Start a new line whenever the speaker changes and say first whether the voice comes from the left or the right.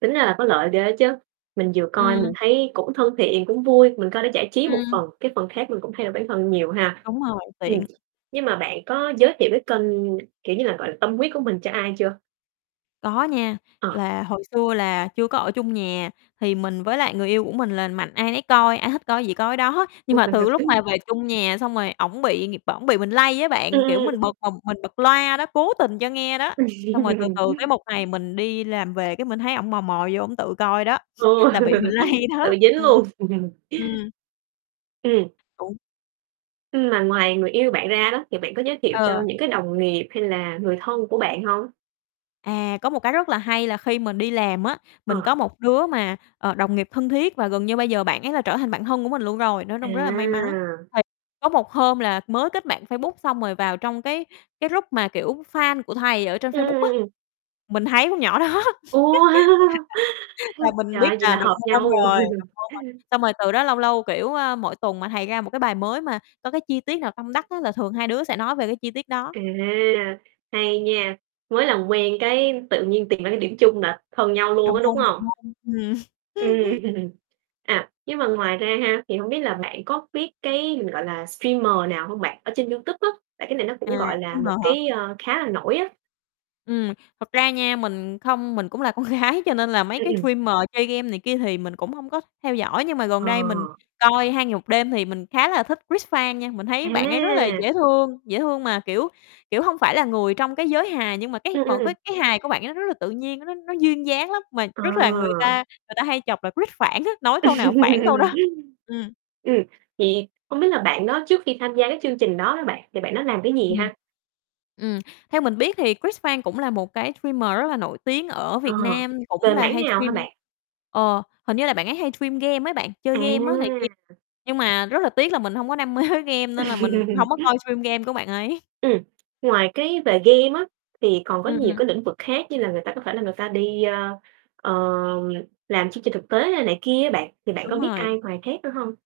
right: Tính ra là có lợi ghê á chứ. Mình vừa coi mình
left: Ừm.
right: thấy cũng thân thiện, cũng vui, mình coi để giải trí một
left: Ừm.
right: phần, cái phần khác mình cũng thay đổi bản thân nhiều ha.
left: Đúng rồi,
right: Ừm,
left: tiện.
right: nhưng mà bạn có giới thiệu cái kênh, kiểu như là, gọi là, tâm huyết của mình cho ai chưa?
left: Có nha.
right: Ờ.
left: Là hồi xưa là chưa có ở chung nhà, thì mình với lại người yêu của mình là mạnh ai nấy coi, ai thích coi cái gì coi cái đó, nhưng mà từ lúc mà
right: [unintelligible]
left: về chung nhà xong rồi ổng bị [unintelligible] ổng bị mình lây á
right: Ừm,
left: bạn, kiểu,
right: ừm,
left: mình
right: ừm.
left: bật mà mình bật loa đó, cố tình cho nghe đó,
right: Ừm.
left: xong rồi từ từ cái một ngày mình đi làm về, cái mình thấy ổng mò mò vô ổng tự coi đó,
right: Ờ.
left: là bị mình lây đó.
right: Tự dính
left: Ừm,
right: luôn.
left: ừm.
right: Ừm.
left: Đúng.
right: Ừm, mà ngoài người yêu bạn ra đó, thì bạn có giới thiệu cho
left: Ờ.
right: những cái đồng nghiệp hay là người thân của bạn hông?
left: À, có một cái rất là hay là khi mình đi làm á, mình có
right: Ờ.
left: một đứa mà, ờ, đồng nghiệp thân thiết và gần như bây giờ bạn ấy là trở thành bạn thân của mình luôn rồi, nói chung rất là may mắn,
right: À!
left: thì có một hôm là mới kết bạn Facebook xong rồi vào trong cái cái group mà, kiểu, fan của thầy ở trên Facebook á,
right: Ừm.
left: mình thấy con nhỏ đó,
right: Ô,
left: là là mình
right: trời
left: biết
right: ơi, vậy
left: là
right: là
left: đồng
right: hợp
left: môn
right: nhau!
left: rồi, đồng môn rồi. Xong rồi từ đó lâu lâu, kiểu, ơ, mỗi tuần mà thầy ra một cái bài mới mà có cái chi tiết nào tâm đắc á là thường hai đứa sẽ nói về cái chi tiết đó.
right: À, hay nha. Mới làm quen cái tự nhiên tìm ra cái điểm chung là thân nhau luôn
left: Đồng
right: á, đúng
left: môn, đồng
right: hông?
left: môn, ừm.
right: Ừm. À, nhưng mà ngoài ra ha, thì hông biết là bạn có biết cái, mình gọi là streamer nào hông bạn ở trên YouTube á, tại cái này nó cũng,
left: À,
right: gọi là,
left: streamer
right: một
left: hả?
right: cái, ờ, khá là nổi á?
left: Ừm, thật ra nha, mình không mình cũng là con gái cho nên là mấy
right: Ừm,
left: cái
right: ừm.
left: streamer chơi game này kia thì mình cũng hông có theo dõi, nhưng mà gần
right: Ờ.
left: đây mình coi 2 Ngày 1 Đêm thì mình khá là thích Cris Phan nha. Mình thấy bạn ấy rất là
right: À!
left: dễ thương dễ thương mà, kiểu kiểu, hông phải là người trong cái giới hài nhưng mà cái
right: Ừm, ừm,
left: mọi cái
right: ừm.
left: cái hài của bạn ấy nó rất là tự nhiên, nó nó duyên dáng lắm, mà
right: Ờ.
left: rất là người ta người ta hay chọc là Cris Phản á, nói câu nào phản câu đó. Ừm.
right: Ừm, vậy hông biết là bạn đó trước khi tham gia cái chương trình đó đó bạn, thì bạn đó làm cái gì
left: Ừm.
right: ha?
left: Ừm, theo mình biết thì Cris Phan cũng là một cái streamer rất là nổi tiếng ở
right: Ờ,
left: Việt Nam, cũng
right: về
left: là
right: mảng
left: hay
right: nào hả
left: stream
right: bạn?
left: ờ, hình như là bạn ấy hay stream game ấy bạn, chơi game á này kia,
right: À!
left: nhưng mà rất là tiếc là mình hông có đam mê với game, nên là mình hông có coi stream game của bạn ấy.
right: Ừm, ngoài cái về game á, thì còn có nhiều
left: Ừm.
right: cái lĩnh vực khác như là người ta có thể là người ta đi, ơ, ờ, làm chương trình thực tế hay này kia á bạn, thì bạn có
left: Đúng
right: biết
left: rồi.
right: ai ngoài khác nữa hông?